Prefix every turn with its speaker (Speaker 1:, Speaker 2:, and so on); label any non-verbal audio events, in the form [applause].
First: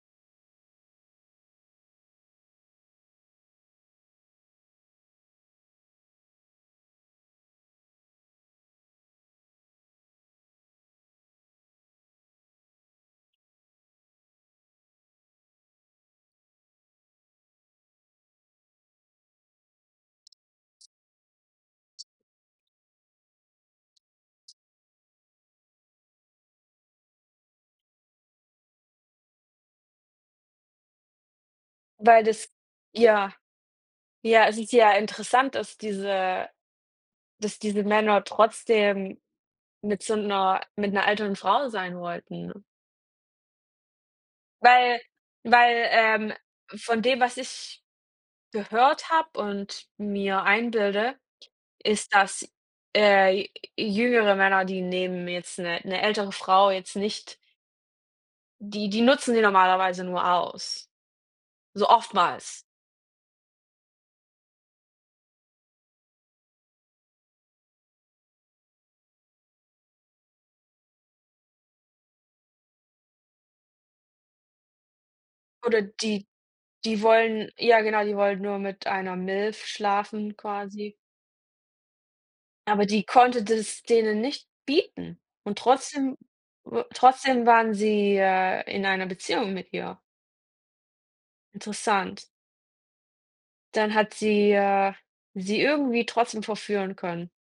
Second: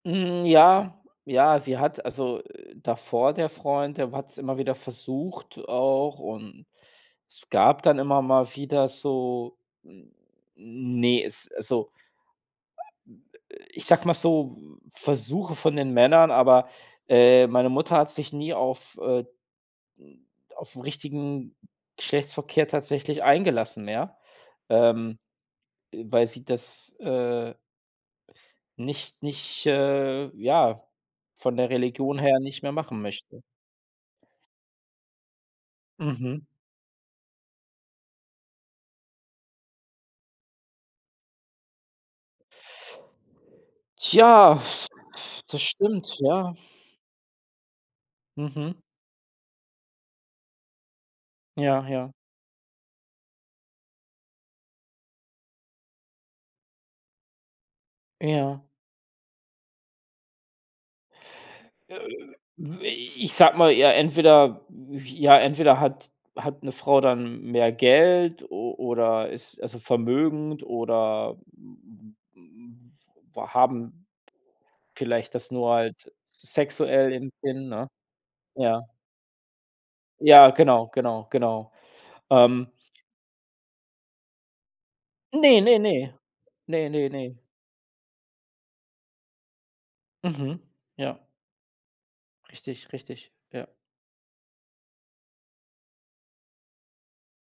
Speaker 1: Hm, ja ja, sie hat also, äh, davor der Freund, der hat's immer wieder versucht auch und es gab dann immer mal wieder so n ne, es, also ich sage mal so, V Versuche von den Männern, aber, äh, meine Mutter hat sich nie auf, äh, hm auf 'n richtigen Geschlechtsverkehr tatsächlich eingelassen, ja, ähm, äh, weil sie das, äh nicht nicht, äh, ja von der Religion
Speaker 2: Weil
Speaker 1: her
Speaker 2: das
Speaker 1: nicht mehr machen
Speaker 2: ja,
Speaker 1: möchte.
Speaker 2: ja si sehr interessant dass,
Speaker 1: Mhm.
Speaker 2: diese dass diese Männer trotzdem mit so 'ner mit 'ner älteren Frau sein wollten.
Speaker 1: Tja,
Speaker 2: Weil
Speaker 1: das
Speaker 2: weil,
Speaker 1: stimmt
Speaker 2: ähm,
Speaker 1: ja.
Speaker 2: von dem, was ich
Speaker 1: Mhm.
Speaker 2: gehört habe und mir einbilde,
Speaker 1: Ja, ja.
Speaker 2: ist, dass, äh, j jüngere Männer, die nehmen jetzt 'ne 'ne ältere Frau jetzt nicht
Speaker 1: Ja.
Speaker 2: die die nutzen sie normalerweise nur aus, so
Speaker 1: Äh,
Speaker 2: oftmals.
Speaker 1: w äh, ich sage mal, ja entweder ja entweder hat hat 'ne Frau dann mehr Geld o oder ist also vermögend oder, [unintelligible] war haben vielleicht das nur
Speaker 2: Oder
Speaker 1: halt
Speaker 2: die
Speaker 1: s
Speaker 2: die
Speaker 1: sexuell im
Speaker 2: wollen
Speaker 1: Sinn,
Speaker 2: ja
Speaker 1: ne?
Speaker 2: genau, die wollen nur
Speaker 1: Ja.
Speaker 2: mit einer Milf schlafen
Speaker 1: Ja, genau,
Speaker 2: quasi.
Speaker 1: genau, genau, ähm.
Speaker 2: Aber die konnte das denen nicht bieten und
Speaker 1: Ne, ne, ne.
Speaker 2: trotzdem u
Speaker 1: Ne, ne, ne.
Speaker 2: trotzdem waren sie, äh, in einer Beziehung mit ihr.
Speaker 1: Mhm. Ja.
Speaker 2: Interessant.
Speaker 1: Richtig, richtig, ja.
Speaker 2: Dann hat sie, äh, sie irgendwie trotzdem verführen können.